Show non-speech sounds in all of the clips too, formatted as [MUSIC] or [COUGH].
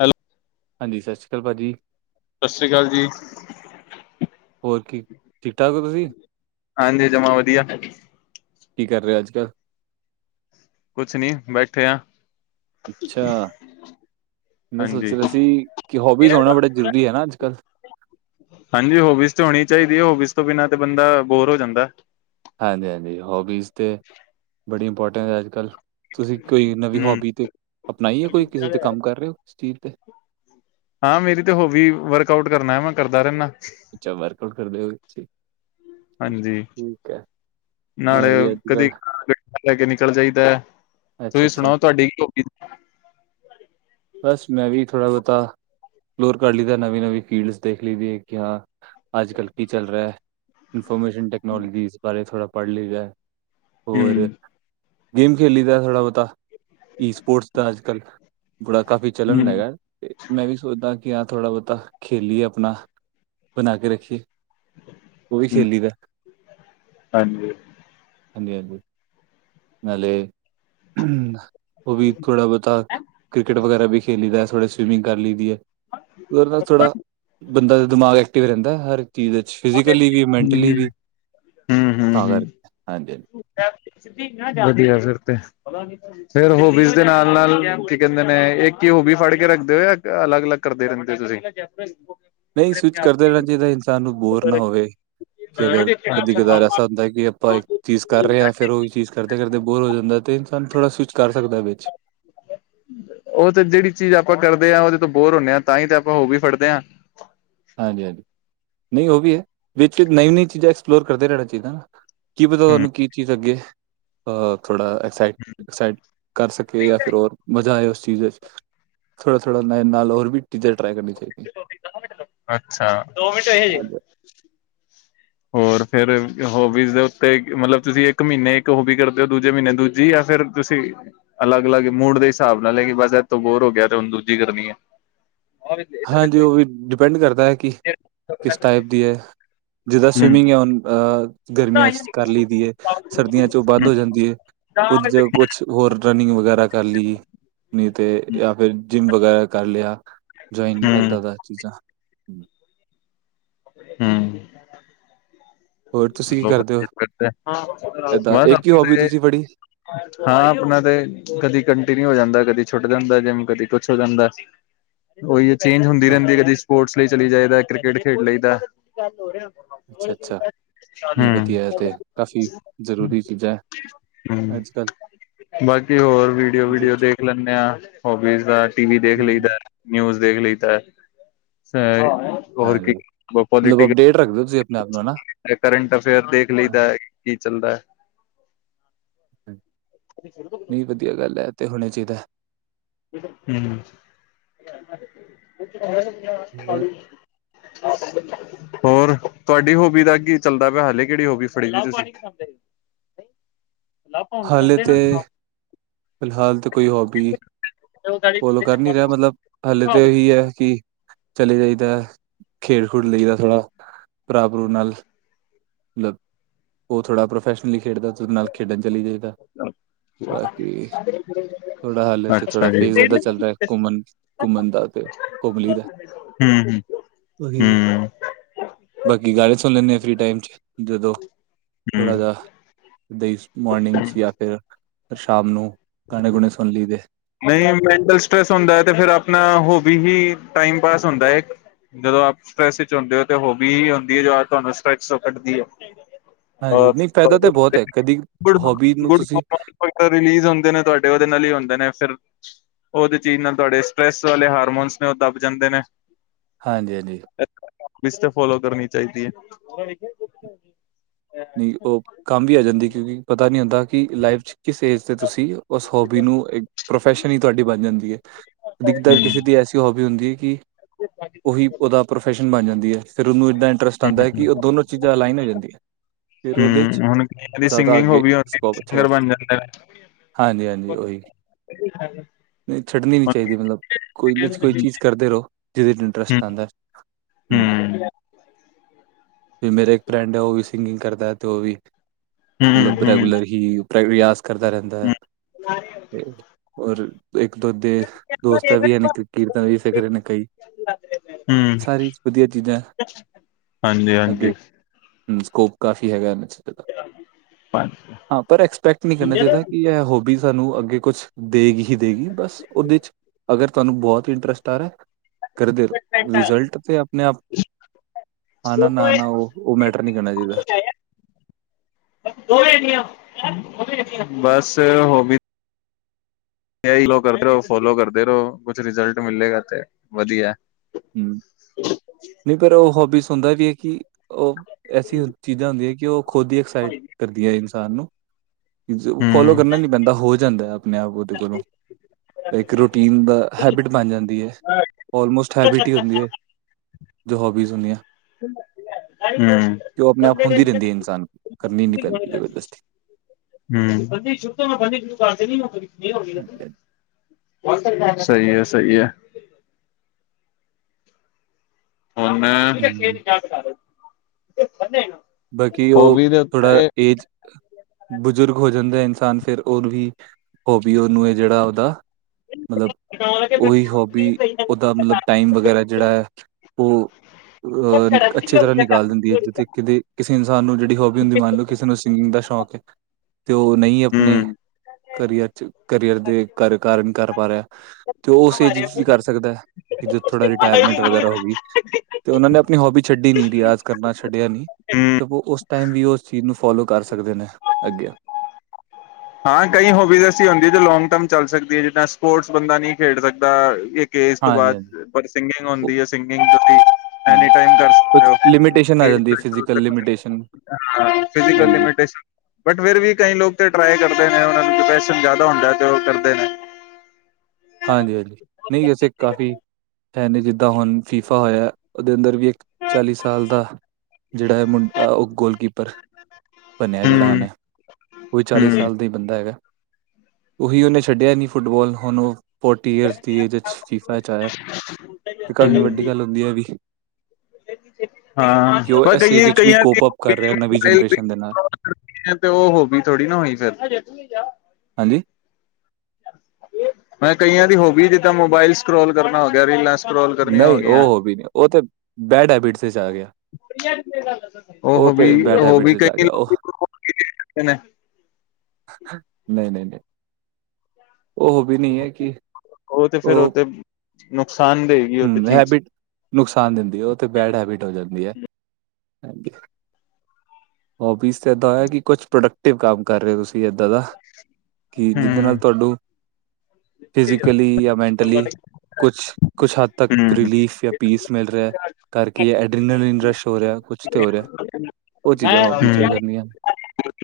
Hello ਹਾਂਜੀ, ਸਤਿ ਸ਼੍ਰੀ ਅਕਾਲ ਭਾਜੀ ਸਤਿ ਸ੍ਰੀ ਅਕਾਲ ਜੀ ਹੋਰ ਕੀ ਠੀਕ ਠਾਕ ਹੋ ਤੁਸੀਂ? ਹਾਂਜੀ ਜਮਾ ਵਧੀਆ ਕੀ ਕਰ ਰਿਹਾ ਅੱਜ-ਕੱਲ ਕੁਛ ਨੀ ਬੈਠੇ ਹਾਂ ਅੱਛਾ, ਮੈਂ ਸੋਚ ਹਾਂਜੀ। ਰਿਹਾ ਸੀ ਕਿ ਹੋਬੀਜ਼ ਹੋਣਾ ਬੜਾ ਜ਼ਰੂਰੀ ਹੈ ਨਾ ਅੱਜ ਕਲ ਹਾਂਜੀ, ਹੋਬੀਸ ਤੇ ਹੋਣੀ ਚਾਹੀਦੀ ਹੈ ਹੋਬਿਸ ਤੋਂ ਬਿਨਾਂ ਤੇ ਬੰਦਾ ਬੋਰ ਹੋ ਜਾਂਦਾ ਹਾਂਜੀ, ਹਾਂਜੀ ਹੋਬੀਜ਼ ਬੜੀ ਇੰਪੋਰਟੈਂਟ ਹੈ ਅੱਜ ਕਲ ਤੁਸੀਂ ਕੋਈ ਨਵੀਂ ਹੂੰ, ਹੋਬੀ ਤੇ ਅਪਣਾਈ ਹੈ ਕੋਈ ਕਿਸੇ ਤੇ ਕੰਮ ਕਰ ਰਹੇ ਹੋ ਚੀਜ਼ ਤੇ ਹਾਂ ਮੇਰੀ ਤੇ ਹੋਬੀ ਵਰਕ ਆਊਟ ਕਰਨਾ ਹੈ ਮੈਂ ਕਰਦਾ ਰਹਿੰਦਾ ਅੱਛਾ ਵਰਕ ਆਊਟ ਕਰਦੇ ਔ, ਹਾਂਜੀ। ਠੀਕ ਹੈ, ਨਾਲੇ ਮੈਂ ਵੀ ਅੱਜ ਕਦੇ ਕੱਲ੍ਹ ਗੱਡੀ ਲੈ ਕੇ ਨਿਕਲ ਜਾਈਦਾ ਅੱਛਾ ਤੁਸੀਂ ਅੱਛਾ ਸੁਣਾਓ ਤੁਹਾਡੀ ਕੀ ਉਮਰ? ਬਸ ਮੈਂ ਵੀ ਥੋੜਾ ਬਹੁਤਾ ਐਪਲੋਰ ਕਰ ਲਦਾ ਨਵੀਂ ਨਵੀਂ ਫੀਲਡਸ ਦੇਖ ਲਈ ਕਿ, ਹਾਂ ਅੱਜ-ਕੱਲ ਕੀ ਚੱਲ ਰਿਹਾ ਹੈ ਇਨਫੋਰਮੇਸ਼ਨ ਟੈਕਨੋਲੋਜੀ ਇਸ ਦੇ ਬਾਰੇ ਥੋੜ੍ਹਾ ਪੜ੍ਹੀ ਲਹਿ ਦਾ ਹੈ ਹੋਰ ਹੂੰ, ਗੇਮ ਖੇਲੀ ਦਾ ਥੋੜ੍ਹਾ ਬਹੁਤਾ ਕੀ ਸਪੋਰਟਸ ਦਾ ਅੱਜ-ਕੱਲ੍ਹ ਬੁੜਰਾ ਕਾਫ਼ੀ ਚੱਲਣ ਹੂੰ, ਹੈਗਾ ਤੇ ਮੈਂ ਵੀ ਸੋਚਦਾ ਕਿ ਹਾਂ ਥੋੜ੍ਹਾ ਬਹੁਤਾ ਖੇਲੀਏ ਆਪਣਾ ਬਣਾ ਕੇ ਰੱਖੀਏ ਉਹ ਵੀ ਹੂੰ ਖੇਲੀ ਦਾ ਹਾਂਜੀ, ਹਾਂਜੀ-ਹਾਂਜੀ, ਨਾਲੇ ਅ ਹਮ ਉਹ ਵੀ ਥੋੜਾ ਬਹੁਤਾ ਕ੍ਰਿਕਟ ਵਗੈਰਾ ਵੀ ਖੇਲੀ ਦਾ । ਥੋੜ੍ਹੇ ਸਵੀਮਿੰਗ ਕਰ ਲਈਦੀ ਹੈ । ਉਹਦੇ ਨਾਲ ਥੋੜ੍ਹਾ ਬੰਦਾ ਦਾ ਦਿਮਾਗ ਐਕਟਿਵ ਰਹਿੰਦਾ ਹਰ । ਅਦੇ ਵਿੱਚ ਫਿਜ਼ਕਲੀ ਵੀ ਹੂੰ, ਮੈਂਨਟਲੀ ਵੀ ਹੂੰ, ਹੂੰ, ਹੂੰ। ਹੂੰ । [INAUDIBLE] [UNINTELLIGIBLE] ਫੜ ਕੇ ਰੱਖਦੇ ਹੋ ਜਾ ਅਲੱਗ ਅਲੱਗ ਕਰਦੇ ਰਹਿੰਦੇ ਹੋ ਤੁਸੀਂ । ਨਹੀਂ ਸਵਿੱਚ ਕਰਦੇ ਰਹਿਣਾ ਚਾਹੀਦਾ ਇਨਸਾਨ ਨੂੰ ਬੋਰ ਨਾ ਹੋਵੇ । ਜੈ ਅਗਰ ਕਦੀ ਕਦਾਰ ਐਸਾ ਹੁੰਦਾ ਕਿ ਆਪਾਂ ਇੱਕ ਚੀਜ਼ ਕਰ ਰਹੇ ਹਾਂ । ਫਿਰ ਉਹੀ ਚੀਜ਼ ਕਰਦੇ- ਕਰਦੇ ਬੋਰ ਹੋ ਜਾਂਦੇ ਹਾਂ । ਤੇ ਸਾਨੂੰ ਥੋੜ੍ਹਾ ਸਵਿੱਚ। ਉਹ ਤੇ ਜਿਹੜੀ ਚੀਜ਼ ਆਪਾਂ ਕਰਦੇ ਹਾਂ ਉਹਦੇ ਤੋਂ ਬੋਰ ਹੁੰਦੇ ਹਾਂ । ਤਾਂਹੀ ਤੇ ਆਪਾਂ ਉਹ ਵੀ ਫੜਦੇ ਹਾਂ ਤਾਂ। ਹਾਂਜੀ ਹਾਂਜੀ ਨਹੀਂ ਉਹ ਵੀ ਹੈ । ਵਿੱਚ ਨਵੀਂ ਨਵੀ ਚੀਜ਼ਾਂ ਐਕਸਪਲੋਰ ਕਰਦੇ ਰਹਿਣਾ ਚਾਹੀਦਾ ਨਾ । ਕੀ ਪਤਾ ਹਮ ਤੁਹਾਨੂੰ ਕੀ ਚੀਜ਼ ਅੱਗੇ? [INAUDIBLE] ਚੀਜ਼ ਥੋੜ੍ਹਾ-ਥੋੜ੍ਹਾ ਨਾਲ ਨਾਲ ਹੋਰ ਵੀ ਚੀਜ਼ਾਂ ਟਰਾਈ ਕਰਨੀਆਂ ਚਾਹੀਦੀਆਂ । ਅੱਛਾ। ਦੋ ਮਿੰਟ ਹੈ ਹਜੇ। ਹੋਰ ਫਿਰ ਹੋਬੀਜ਼ ਦੇ ਉੱਤੇ । ਮਤਲਬ ਤੁਸੀਂ ਇੱਕ ਮਹੀਨੇ ਇੱਕ ਹੋਬੀ ਕਰਦੇ ਹੋ । ਦੂਜੇ ਮਹੀਨੇ ਦੂਜੀ ਜਾਂ ਫਿਰ । ਤੁਸੀਂ ਅਲੱਗ-ਅਲੱਗ ਮੂਡ ਦੇ ਹਿਸਾਬ ਨਾਲ ਹੈ ਕਿ ਬਸ ਇਹ ਤੋਂ ਬੋਰ ਹੋ ਗਿਆ ਤੇ ਹੁਣ ਦੂਜੀ ਕਰਨੀ ਹੈ। ਹਾਂਜੀ ਉਹ ਵੀ ਡਿਪੈਂਡ ਕਰਦਾ ਹੈ ਕਿ ਕਿਸ ਟਾਈਪ ਦੀ ਹੈ ਜਿੱਦਾਂ ਹਮ ਸਵੀਮਿੰਗ ਹੈ ਹੁਣ ਅਹ ਗਰਮੀਆਂ ਚ ਕਰ ਲਈਦੀ ਹੈ । ਸਰਦੀਆਂ ਚ ਉਹ ਬੰਦ ਹੋ ਹਮ ਜਾਂਦੀ ਹੈ । ਕੁਝ ਕੁਝ ਹੋਰ ਰਨਿੰਗ ਵਗੈਰਾ । ਕਰ ਲਈ ਨਹੀ ਤੇ ਜਾਂ ਫਿਰ ਜਿੰਮ ਵਗੈਰਾ ਕਰ ਲਿਆ । ਜਾ ਇਨ ਹਮ ਐਦਾਂ ਦਾ ਚੀਜ਼ਾਂ । ਹਮ । ਹੋਰ ਤੁਸੀਂ ਕੀ ਕਰਦੇ ਹੋ ਏਦਾਂ ਇੱਕ ਹੀ ਹੋਬੀ ਤੁਸੀਂ ਫੜੀ [UNINTELLIGIBLE] ਹਾਂ ਆਪਣਾ ਤੇ ਕਦੀ ਕੰਟੀਨਿਊ ਹੋ ਜਾਂਦਾ ਕਦੀ ਛੁੱਟ । ਜਾਂਦਾ ਜਿਮ ਕਦੇ ਕੁਝ ਹੋ ਜਾਂਦਾ । ਉਹੀ ਚੇਂਜ ਹੁੰਦੀ ਰਹਿੰਦੀ ਹੈ ਕਦੀ ਸਪੋਰਟਸ ਲਈ । ਚਲੀ ਜਾਈਦਾ ਕ੍ਰਿਕਟ ਖੇਡ ਲਈ ਦਾ। ਅੱਛਾ ਅੱਛਾ ਜੀ ਵਧੀਆ ਤੇ ਕਾਫ਼ੀ ਜ਼ਰੂਰੀ ਚੀਜ਼ਾਂ ਹੈ । ਹੂੰ ਅੱਜ ਕੱਲ । ਬਾਕੀ ਹੋਰ ਵੀਡੀਓ ਵੀਡੀਓ ਦੇਖ ਲੈਂਦੇ ਆ । ਹੋਬੀਸ ਦਾ ਟੀਵੀ ਦੇਖ ਹਮ ਲਈਦਾ ਨਿਊਜ਼ । ਦੇਖ ਲਈ ਤਾਂ ਅ ਹੋਰ ਕੀ ਹਾਂਜੀ । ਮਤਲਬ ਅਪਡੇਟ ਰੱਖਦੇ ਓ। ਕਰੰਟ ਅਫੇਅਰ ਦੇਖ ਲਈਦਾ ਹੈ ਕੀ ਚੱਲਦਾ ਹੈ? ਨਹੀਂ ਵਧੀਆ ਗੱਲ ਹੈ ਐ ਤੇ ਹੋਣਾ ਚਾਹੀਦਾ ਹੈ । ਹਮ । ਹੋਰ। ਹੋਰ ਤੁਹਾਡੀ ਹੋਬੀ ਦਾ ਕੀ ਚੱਲਦਾ ਪਿਆ । ਹਾਲੇ ਕਿਹੜੀ ਹੋਬੀ ਫੜੀ ਵੀ ਤੁਸੀਂ । ਲ ਭੌਣ ਹਾਲੇ ਘਟਾਦੇ ਤੇ ਨਾ । ਫਿਲਹਾਲ ਤਾਂ ਕੋਈ ਹੋਬੀ । ਫੋਲੋ ਕਰ ਨੀ ਰਿਹਾ ਮਤਲਬ ਹਲੇ ਤਾਂ ਇਹੀ ਹੈ ਕਿ । ਚਲੇ ਜਾਈਦਾ । ਖੇਡ ਖੂਡ ਲਈ ਦਾ ਥੋੜ੍ਹਾ ਭਰਾ ਭ੍ਰੂ ਨਾਲ । ਮਤਲਬ ਉਹ ਥੋੜ੍ਹਾ ਪ੍ਰੋਫੈਸ਼ਨਲੀ ਖੇਡਦਾ। ਉਹਦੇ ਨਾਲ ਖੇਡਣ ਚਲੀ ਜਾਈਦਾ । ਕੀ ਥੋੜਾ ਹਾਲੇ ਤੇ ਥੋੜਾ ਅੱਛਾ ਜੀ ਫੇਜ਼ ਇੱਦਾ ਚੱਲ ਰਿਹਾ। ਘੁੰਮਣ ਘੁੰਮਣ ਦਾ ਤੇ ਘੁਮ । ਹਮ ਹਮ ਉਹੀ ਹਮ । ਬਾਕੀ ਗਾਣੇ ਸੁਣ ਲੈਂਦੇ ਆਂ ਫ੍ਰਰੀ ਟਾਈਮ ਚ ਜਦੋਂ । ਹੂੰ ਥੋੜ੍ਹਾ ਜਿਹਾ ਦੇਈ ਮੋਰਨਿੰਗ 'ਚ ਜਾਂ ਫਿਰ ਸ਼ਾਮ ਨੂੰ । ਗਾਣੇ ਗੁਣੇ ਸੁਣ ਲਈ ਦੇ । ਨਹੀਂ ਮੈਂਟਲ ਸਟ੍ਰੈਸ ਹੁੰਦਾ ਤੇ ਫਿਰ ਆਪਣਾ ਹੋਬੀ ਹੀ ਟਾਈਮ ਪਾਸ ਹੁੰਦਾ ਹੈ ਇਕ। ਜਦੋਂ ਆਪ ਸਟਰ੍ਰੈਸ ਵਿੱਚ ਹੁੰਦੇ ਹੋ ਤਾਂ ਹੋਬੀ ਹੀ ਹੁੰਦੀ ਹੈ ਜੋ ਤੁਹਾਨੂੰ ਸਟਰੈਸ ਵਿਚ ਕੱਢਦੀ ਹੈ। ਹਾਂਜੀ ਅਹ ਨਹੀਂ ਫਾਇਦਾ ਤੇ ਬਹੁਤ ਹੈ ਕਦੀ ਗੁਡ, ਹੋਬੀ ਨੂੰ ਤੁਸੀਂ ਗੁਡ ਰਿਲੀਜ਼ ਹੁੰਦੇ ਨੇ ਤੁਹਾਡੇ ਉਹਦੇ ਨਾਲ ਹੀ ਹੁੰਦੇ ਨੇ। ਫਿਰ ਉਹਦੇ ਚੀਜ਼ ਨਾਲ ਤੁਹਾਡੇ ਸਟਰ੍ਰੈਸ ਵਾਲੇ ਹਾਰਮੋਨਸ ਨੇ ਉਹ ਦੱਬ ਜਾਂਦੇ ਨੇ। ਹਾਂਜੀ-ਹਾਂਜੀ ਬਿਸਤੇ ਫੋਲੋ ਕਰਨੀ ਚਾਹੀਦੀ ਹੈ। ਨਹੀਂ ਉਹ ਕੰਮ ਵੀ ਆ ਜਾਂਦੀ ਕਿਉਂਕਿ ਪਤਾ ਨਹੀਂ ਹੁੰਦਾ। ਕਿ ਲਾਈਫ 'ਚ ਕਿਸ ਏਜ 'ਤੇ ਤੁਸੀਂ ਉਸ ਹੋਬੀ ਨੂੰ ਇੱਕ ਪ੍ਰੋਫੈਸ਼ਨ ਹੀ ਤੁਹਾਡੀ ਬਣ ਜਾਂਦੀ ਹੈ। ਇਕ ਤਾ ਕਿਸੇ ਦੀ ਐਸੀ ਹੋਬੀ ਹੁੰਦੀ ਹੈ ਕਿ। [INAUDIBLE] ਉਹੀ ਉਹਦਾ ਪ੍ਰੋਫੈਸ਼ਨ ਬਣ ਜਾਂਦੀ ਹੈ। ਫਿਰ ਉਹਨੂੰ ਇੱਦਾਂ ਇੰਟਰਸਟ ਹੂੰ, ਆਉਂਦਾ ਹੈ ਕਿ ਉਹ ਹੂੰ, ਦੋਨੋਂ ਚੀਜ਼ਾਂ ਅਲਾਈਨ ਹੋ ਜਾਂਦੀਆਂ। ਫਿਰ ਉਹਦੇ ਚ ਹੂੰ ਹੁਣ ਕਈਆਂ ਦੀ ਜ਼ਿਆਦਾ ਸਿੰਗਿੰਗ ਅੱਗੇ ਹੋਬੀ ਹੁੰਦੀ ਸਕੋਪ ਅੱਛਾ ਕਰ ਸਿੰਗਰ ਬਣ ਸਕਦੈ ਜਾਂਦੇ ਨੇ। ਹਾਂਜੀ-ਹਾਂਜੀ। ਉਹੀ ਹਾਂਜੀ ਛੱਡਣੀ ਨੀ ਚਾਹੀਦੀ ਮਤਲਬ ਕੋਈ ਇਹਦੇ ਚ ਕੋਈ ਚੀਜ਼ ਕਰਦੇ ਰਹੋ ਜਿਹਦੇ ਚ ਇੰਟਰਸਟ ਆਉਂਦਾ। ਹੂੰ, ਹਮ ਵੀ ਮੇਰਾ ਇੱਕ ਫਰੈਂਡ ਹੈ ਉਹ ਵੀ ਸਿੰਗਿੰਗ ਕਰਦਾ ਹੈ ਤੇ ਉਹ ਵੀ। ਮਤਲਬ ਹੂੰ। ਰੈਗੂਲਰ ਹੀ ਰਿਆਜ਼ ਕਰਦਾ ਰਹਿੰਦਾ ਹੈ ਤੇ। ਔਰ ਇੱਕ ਦੋ ਉਹਦੇ ਦੋਸਤ ਵੀ ਹਨ। ਇੱਕ ਕੀਰਤਨ ਵੀ ਸਿੱਖ ਰਹੇ ਨੇ ਕਈ। ਸਾਰੀ ਵਧੀਆ ਚੀਜ਼ਾਂ ਐ। ਹਾਂ ਜੀ ਹਾਂ ਜੀ। ਸਕੋਪ ਕਾਫੀ ਹੈਗਾ ਇਹਨਾਂ 'ਚ । ਹਾਂ ਪਰ ਐਕਸਪੈਕਟ ਨਹੀਂ ਕਰਨਾ ਚਾਹੀਦਾ, ਕਿ ਇਹ ਹੋਬੀਸ। ਸਾਨੂੰ ਅੱਗੇ ਕੁਛ ਦਏਗੀ ਹੀ ਦਏਗੀ, ਬਸ ਉਹਦੇ ਚ ਅਗਰ ਤੁਹਾਨੂੰ ਬਹੁਤ ਇੰਟਰਸਟ ਆ ਰਿਹਾ। ਕਰਦੇ ਰਹੋ। ਰਿਜ਼ਲਟ ਤੇ ਆਪਣੇ ਆਪ ਨਾ ਨਾ ਨਾ ਨਾ ਉਹ ਉਹ ਮੈਟਰ ਨਹੀਂ ਕਰਨਾ ਚਾਹੀਦਾ। ਬੱਸ ਹੋ ਵੀ ਇਹੀ ਲੋ ਕਰਦੇ ਰਹੋ । ਫੋਲੋ ਕਰਦੇ ਰਹੋ । ਕੁਛ ਰਿਜਲਟ ਮਿਲੇਗਾ ਤੇ ਵਧੀਆ। ਹਮ! ਨਹੀਂ ਪਰ ਉਹ ਹੋਬੀਜ਼ ਹੁੰਦਾ ਵੀ ਹੈ। ਕਿ ਉਹ ਐਸੀ ਚੀਜ਼ਾਂ ਹੁੰਦੀਆਂ ਹੈ, ਕਿ ਉਹ ਖੁਦ ਹੀ ਐਕਸਾਈਟ ਕਰਦੀਆਂ ਇਨਸਾਨ ਨੂੰ । ਫੋਲੋ ਹੂੰ। ਕਰਨਾ ਨੀ ਪੈਂਦਾ ਹੋ ਜਾਂਦਾ ਆਪਣੇ ਆਪ ਉਹਦੇ ਕੋਲੋਂ। ਇੱਕ ਰੂਟੀਨ ਦਾ ਹੈਬਿਟ ਬਣ ਜਾਂਦੀ ਹੈ । ਆਲਮੋਸਟ ਹੈਬਿਟ ਹੀ ਹੁੰਦੀ ਹੈ। ਜੋ ਹੋਬੀਜ਼ ਹੁੰਦੀਆਂ। ਹੂੰ। ਤੇ ਉਹ ਆਪਣੇ ਆਪ ਹੁੰਦੀ ਰਹਿੰਦੀ ਹੈ। ਇਨਸਾਨ ਕਰਨੀ ਨੀ ਪੈਂਦੀ ਜਬਰਦਸਤੀ। ਬੰ ਸ਼ੁ ਤੋਂ ਮੈਂ ਬੰ ਸ਼ ਕਰ ਨੀ ਹੋ ਹਾਂਜੀ, ਹਾਂਜੀ। [INAUDIBLE] ਸਹੀ ਹੈ, ਸਹੀ ਹੈ। ਹੁਣ ਮੈਂ ਹੂੰ। ਬਾਕੀ, ਉਹ ਥੋੜਾ ਏਜ ਬਜ਼ੁਰਗ ਹੋ ਜਾਂਦਾ। ਇਨਸਾਨ, ਫਿਰ ਉਹਨੂੰ ਵੀ ਹੋਬੀ ਉਹਨੂੰ, ਜਿਹੜਾ ਉਹਦਾ ਮਤਲਬ। ਉਹੀ ਹੋਬੀ, ਉਹਦਾ ਮਤਲਬ ਟਾਈਮ ਵਗੈਰਾ ਜਿਹੜਾ ਹੈ, ਉਹ। ਅਹ ਅੱਛੀ ਤਰ੍ਹਾਂ ਨਿਕਾਲ ਦਿੰਦੀ ਹੈ । ਜਿੱਥੇ ਕਿਤੇ ਕਿਸੇ ਇਨਸਾਨ ਨੂੰ ਜਿਹੜੀ ਹੋਬੀ ਹੁੰਦੀ। ਮੰਨ ਲਓ ਕਿਸੇ ਨੂੰ ਸਿੰਗਿੰਗ ਦਾ ਸ਼ੌਂਕ ਹੈ ਤੇ ਉਹ ਨਹੀਂ ਆਪਣੇ ਹੂੰ ਕਰੀਅਰ ਚ ਕਰੀਅਰ ਦੇ ਕਰ ਕਾਰਨ ਕਰ ਪਾ ਰਿਹਾ ਤੇ ਉਸ ਏਜ ਵਿੱਚ ਵੀ ਕਰ ਸਕਦਾ ਹੈ। ਕਿਧਰ ਥੋੜਾ ਰਿਟਾਇਰਮੈਂਟ ਵਗੈਰਾ ਹੋ ਗਈ। ਤੇ ਉਹਨਾਂ ਨੇ ਆਪਣੀ ਹੋਬੀ ਛੱਡੀ ਨਹੀਂ ਰਿਆਜ਼ ਕਰਨਾ ਛੱਡਿਆ ਨਹੀਂ। ਹੂੰ ਤੇ ਉਹ ਉਸ ਟਾਈਮ ਵੀ ਉਸ ਚੀਜ਼ ਨੂੰ ਫੋਲੋ ਕਰ ਸਕਦੇ ਨੇ ਅੱਗੇ। ਹਾਂ ਕਈ ਹੋਬੀਜ਼ ਐਸੀਂ ਹੁੰਦੀ ਜੋ ਲੋਂਗ ਟਰਮ ਚੱਲ ਸਕਦੀ ਹੈ। ਜਿੱਦਾਂ ਸਪੋਰਟਸ ਬੰਦਾ ਨਹੀਂ ਖੇਡ ਸਕਦਾ। ਕੇ ਇਸ ਤੋਂ ਹਾਂਜੀ ਬਾਅਦ ਹਾਂਜੀ ਬੜ ਸਿੰਗਿੰਗ ਉਹ ਹੁੰਦੀ ਹੈ। ਸਿੰਗਿੰਗ ਜਲਦੀ ਐਨੀ ਹਾਂਜੀ, ਟਾਈਮ ਕਰ ਸਕਦੇ ਕੁਛ ਹੋ। ਲਿਮੀਟੇਸ਼ਨ ਆ ਜਾਂਦੀ ਹੈ ਫਿਜ਼ੀਕਲ ਲਿਮੀਟੇਸ਼ਨ ਫਿਜੀਕਲ ਹਾਂਜੀ। ਫਿਟ ।ਬਟ ਫਿਰ ਵੀ ਕਈ ਲੋਕ ਕਰਦੇ ਨੇ ਉਹਨਾਂ ਨੂੰ ਡਿਪਰੈਸ਼ਨ ਜ਼ਿਆਦਾ ਹੁੰਦਾ ਜੋ ਕਰਦੇ ਨੇ। ਹਾਂਜੀ-ਹਾਂਜੀ, ਨਹੀਂ ਵੈਸੇ ਕਾਫ਼ੀ ਹੈ ਨੇ ਜਿੱਦਾਂ ਹੁਣ ਫੀਫਾ ਹੋਇਆ ਉਹਦੇ ਅੰਦਰ ਵੀ ਇੱਕ ਚਾਲੀ ਸਾਲ ਦਾ ਜਿਹੜਾ ਹੈ ਮੁੰਡਾ ਉਹ ਗੋਲਕੀਪਰ ਬਣਿਆ ਜਿਹੜਾ ਹੂੰ ਉਹਨੇ ਕੋਈ ਚਾਲੀ ਹੂੰ ਸਾਲ ਦਾ ਹੀ ਬੰਦਾ ਹੈਗਾ। ਉਹੀ ਉਹਨੇ ਛੱਡਿਆ ਨੀ ਫੁੱਟਬਾਲ ਹੁਣ ਉਹ ਫੋਰਟੀ ਈਅਰਸ ਦੀ ਏਜ ਫੀਫਾ ਚ ਆਇਆ ਤੇ ਕਾਫ਼ੀ ਵੱਡੀ ਗੱਲ ਹੁੰਦੀ ਹੈ ਵੀ। ਹਾਂ, ਉਹ ਪਰ ਇਸ ਏਜ ਕਈ ਵਿੱਚ ਵੀ ਕਈਆਂ ਕੋਪ ਅਪ ਕਰ ਰਿਹਾ ਨਵੀਂ ਬਲ ਜਨਰੇਸ਼ਨ ਦੇ ਨਾਲ ਤੇ ਉਹ ਹੋਗੀ ਥੋੜੀ ਨਾ ਹੋਈ ਫਿਰ ਹਾਂਜੀ, ਮੈਂ ਕਈਆਂ ਦੀ ਹੋਬ ਜਿੱਦਾਂ ਮੋਬਾਇਲ ਸਕਰੋਲ ਕਰਨਾ ਹੋ ਗਿਆ ਰੀਲਾਂ ਸਕਰੋਲ ਕਰਨੀਆਂ ਨਹੀਂ ਗਈਆਂ ਉਹ ਹੋ ਵੀ ਨਹੀਂ ਉਹ ਤੇ ਬੈਡ ਹੈਬਿਟਸ ਆ ਗਿਆ। ਉਹ ਤੇ ਵੀ, ਬੈਡ ਉਹ ਵੀ ਹੈਬਿਟਸ ਚ ਆ ਕਈ ਗਿਆ ਉਹ ਲੋਕ ਨੇ। ਨਹੀਂ-ਨਹੀਂ- ਨਹੀਂ। ਉਹ ਵੀ ਨਹੀ ਹੈ ਕਿ ਉਹ ਤੇ ਫੇਰ ਉਥੇ ਹੂੰ ਹੈਬਿਟ ਨੁਕਸਾਨ ਦਿੰਦੀ ਹੈ ਤੇ ਬੈਡ ਹੈਬਿਟ ਹੋ ਜਾਂਦੀ ਹੈ। ਹਾਂਜੀ। ਹੋਬੀਜ਼ ਤੇ ਇੱਦਾਂ ਹੋਇਆ ਕਿ ਕੁਛ ਪ੍ਰੋਡਕਟਿਵ ਕੰਮ ਕਰ ਰਹੇ ਹੋ ਤੁਸੀਂ, ਕੀ ਏਦਾਂ ਦਾ ਕਿ ਹੂੰ ਜਿਦੇ ਨਾਲ ਤੁਹਾਨੂੰ ਫਿਜ਼ਕਲੀ ਜਾਂ ਮੈਂਟਲੀ, ਕੁਛ-ਕੁਛ ਹੱਦ ਤੱਕ ਹੂੰ ਰਲੀਫ ਜਾਂ ਪੀਸ ਮਿਲ ਰਿਹਾ ਕਰਕੇ ਐਡਰੀਨ ਇਰਸਟ ਹੋ ਰਿਹਾ ਕੁਛ ਤੇ ਹੋ ਰਿਹਾ। ਉਹ ਚੀਜ਼ਾਂ ਹੋਬੀ ਚ ਆ ਜਾਂਦੀਆਂ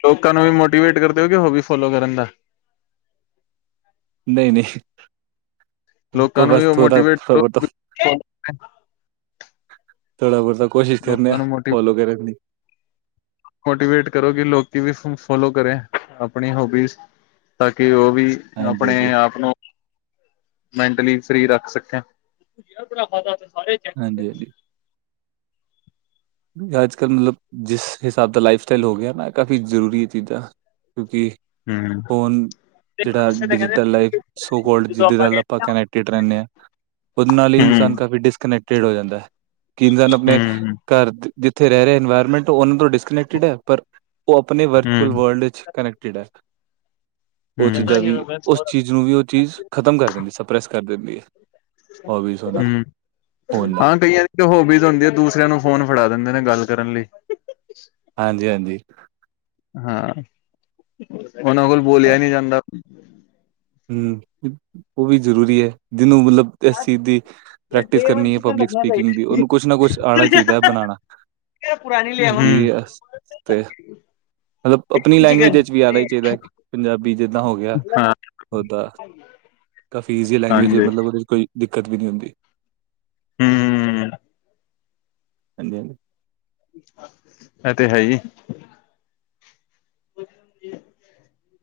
ਲੋਕਾਂ ਨੂੰ ਵੀ ਮੋਟੀਵੇਟ ਕਰ ਦਿਓਗੇ ਹੋ ਵੀ ਫੋਲੋ ਕਰਨ ਦਾ, ਨਹੀਂ-ਨਹੀਂ, ਲੋਕਾਂ ਨੂੰ ਬਸ ਵੀ ਉਹ ਤੂੰਦਾ ਬਬ ਮੋਟੀਵੇਟ ਤੋਂ, ਕਰੋ ਥੋੜ੍ਹਾ ਬਹੁਤਾ ਤਾਂ ਕੋਸ਼ਿਸ਼ ਕਰਨੇ ਆ ਲੋਕਾਂ ਨੂੰ ਮੋਟੀ ਫੋਲੋ ਕਰਨ ਦੀ, ਮੋਟੀਵੇਟ ਕਰੋ ਕਿ ਲੋਕੀ ਵੀ ਫੋਲੋ ਕਰੇ ਆਪਣੀ ਹੋਬੀਜ਼ ਤਾਂ ਕਿ ਉਹ, ਵੀ ਹਾਂਜੀ ਹਾਂਜੀ ਆਪਣੇ ਆਪ ਨੂੰ ਮੈਂਟਲੀ, ਫਰੀ ਰੱਖ ਸਕੇ। ਹਾਂਜੀ-ਹਾਂਜੀ, ਅੱਜ-ਕੱਲ੍ਹ ਮਤਲਬ ਜਿਸ ਹਿਸਾਬ ਦਾ ਲਾਈਫ ਸਟਾਈਲ ਹੋ ਗਿਆ ਨਾ ਕਾਫ਼ੀ ਜ਼ਰੂਰੀ ਹੈ ਚੀਜ਼ਾਂ, ਕਿਉਂਕਿ ਹੂੰ ਫੋਨ, ਜਿਹੜਾ ਡਿਜੀਟਲ ਲਾਈਫ ਸੋ ਕੋਲ ਜਿਹਦੇ ਨਾਲ ਆਪਾਂ ਕਨੈਕਟਿਡ ਰਹਿੰਦੇ ਹਾਂ। ਉਹਦੇ ਨਾਲ ਹੀ ਇਨਸਾਨ ਹੂੰ ਕਾਫ਼ੀ ਡਿਸਕਨੈਕਟਿਡ ਹੋ ਜਾਂਦਾ ਹੈ ਕਿ ਇਨਸਾਨ ਆਪਣੇ, ਹੂੰ ਘਰ ਜਿੱਥੇ ਰਹਿ ਰਹੇ ਇਨਵਾਇਰਮੈਂਟ ਉਹਨਾਂ ਤੋਂ ਡਿਸਕਨੈਕਟਿਡ ਹੈ ਪਰ, ਉਹ ਆਪਣੇ ਵਰਚੁਅਲ ਹੂੰ ਵਰਲਡ ਵਿੱਚ ਕਨੈਕਟਿਡ ਹੈ। ਉਹ ਹੂੰ ਚੀਜ਼ਾਂ ਵੀ ਉਸ ਚੀਜ਼ ਨੂੰ ਵੀ ਉਹ ਚੀਜ਼ ਖ਼ਤਮ ਕਰ ਦਿੰਦੀ ਸਪ੍ਰੈਸ ਕਰ ਦਿੰਦੀ ਹੈ। ਹੋਬੀਜ਼ ਹੋਣਾ ਹੂੰ ਫੋਨ ਨਾਲ ਹਾਂ ਕਈਆਂ ਦੀ ਹੋਬੀਜ਼ ਹੁੰਦੀ ਹੈ ਦੂਸਰਿਆਂ ਨੂੰ, ਫੋਨ ਫੜਾ ਦਿੰਦੇ ਨੇ ਗੱਲ ਕਰਨ ਲਈ, ਹਾਂਜੀ-ਹਾਂਜੀ, ਹਾਂ ਉਹਨਾਂ ਕੋਲ ਬੋਲਿਆ ਹੀ ਨਹੀਂ ਜਾਂਦਾ। ਹੂੰ ਉਹ ਵੀ ਜ਼ਰੂਰੀ ਹੈ। ਜਿਹਨੂੰ ਮਤਲਬ ਇਸ ਚੀਜ਼ ਦੀ ਪ੍ਰੈਕਟਿਸ ਕਰਨੀ ਹੈ ਪਬਲਿਕ ਸਪੀਕਿੰਗ ਦੀ ਉਹਨੂੰ ਕੁਛ ਨਾ ਕੁਛ ਆਣਾ ਚਾਹੀਦਾ ਹੈ, ਬਣਾਉਣਾ। ਜੀ ਅਸਤੇ, ਮਤਲਬ ਆਪਣੀ ਲੈਂਗੁਏਜ ਵਿੱਚ ਵੀ ਆਣਾ ਹੀ ਚਾਹੀਦਾ ਪੰਜਾਬੀ ਜਿੱਦਾਂ ਹੋ ਗਿਆ ਹਾਂ ਓਦਾਂ, ਕਾਫੀ ਈਜ਼ੀਆ ਲੈਂਗੁਏਜ ਹਾਂਜੀ ਹੂੰ ਮਤਲਬ ਉਹਦੇ 'ਚ ਕੋਈ ਦਿੱਕਤ ਵੀ ਨਹੀਂ ਆਦੀ। ਹੂੰ-ਹੂੰ, ਹਾਂਜੀ-ਹਾਂਜੀ, ਇਹ ਤੇ ਹੈ ਹੀ, [UNINTELLIGIBLE]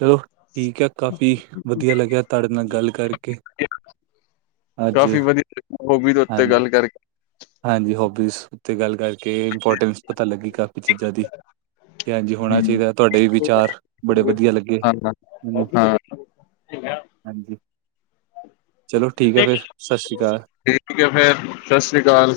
ਚਲੋ ਠੀਕ ਹੈ ਕਾਫੀ ਵਧੀਆ ਲੱਗਿਆ ਤੁਹਾਡੇ ਨਾਲ ਗੱਲ ਕਰਕੇ ਅੱਜ ਕਾਫੀ ਵਧੀਆ [UNINTELLIGIBLE] ਤੇ ਉੱਤੇ ਹਾਂਜੀ ਗੱਲ ਕਰਕੇ ਹਾਂਜੀ ਹੋਬੀਜ਼ ਉੱਤੇ ਗੱਲ ਕਰਕੇ ਇੰਪੋਰਟੈਂਸ ਪਤਾ ਲੱਗੀ ਕਾਫ਼ੀ ਚੀਜ਼ਾਂ ਦੀ ਕਿ ਹਾਂਜੀ ਹੋਣਾ ਹੂੰ ਚਾਹੀਦਾ ਤੁਹਾਡੇ ਵੀ ਵਿਚਾਰ ਬੜੇ ਵਧੀਆ ਲੱਗੇ ਹਾਂ ਮੈਨੂੰ ਹਾਂ ਹਾਂਜੀ ਚਲੋ ਠੀਕ ਹੈ ਫਿਰ ਸਤਿ ਸ਼੍ਰੀ ਅਕਾਲ ਠੀਕ ਹੈ ਫਿਰ ਸਤਿ ਸ਼੍ਰੀ ਅਕਾਲ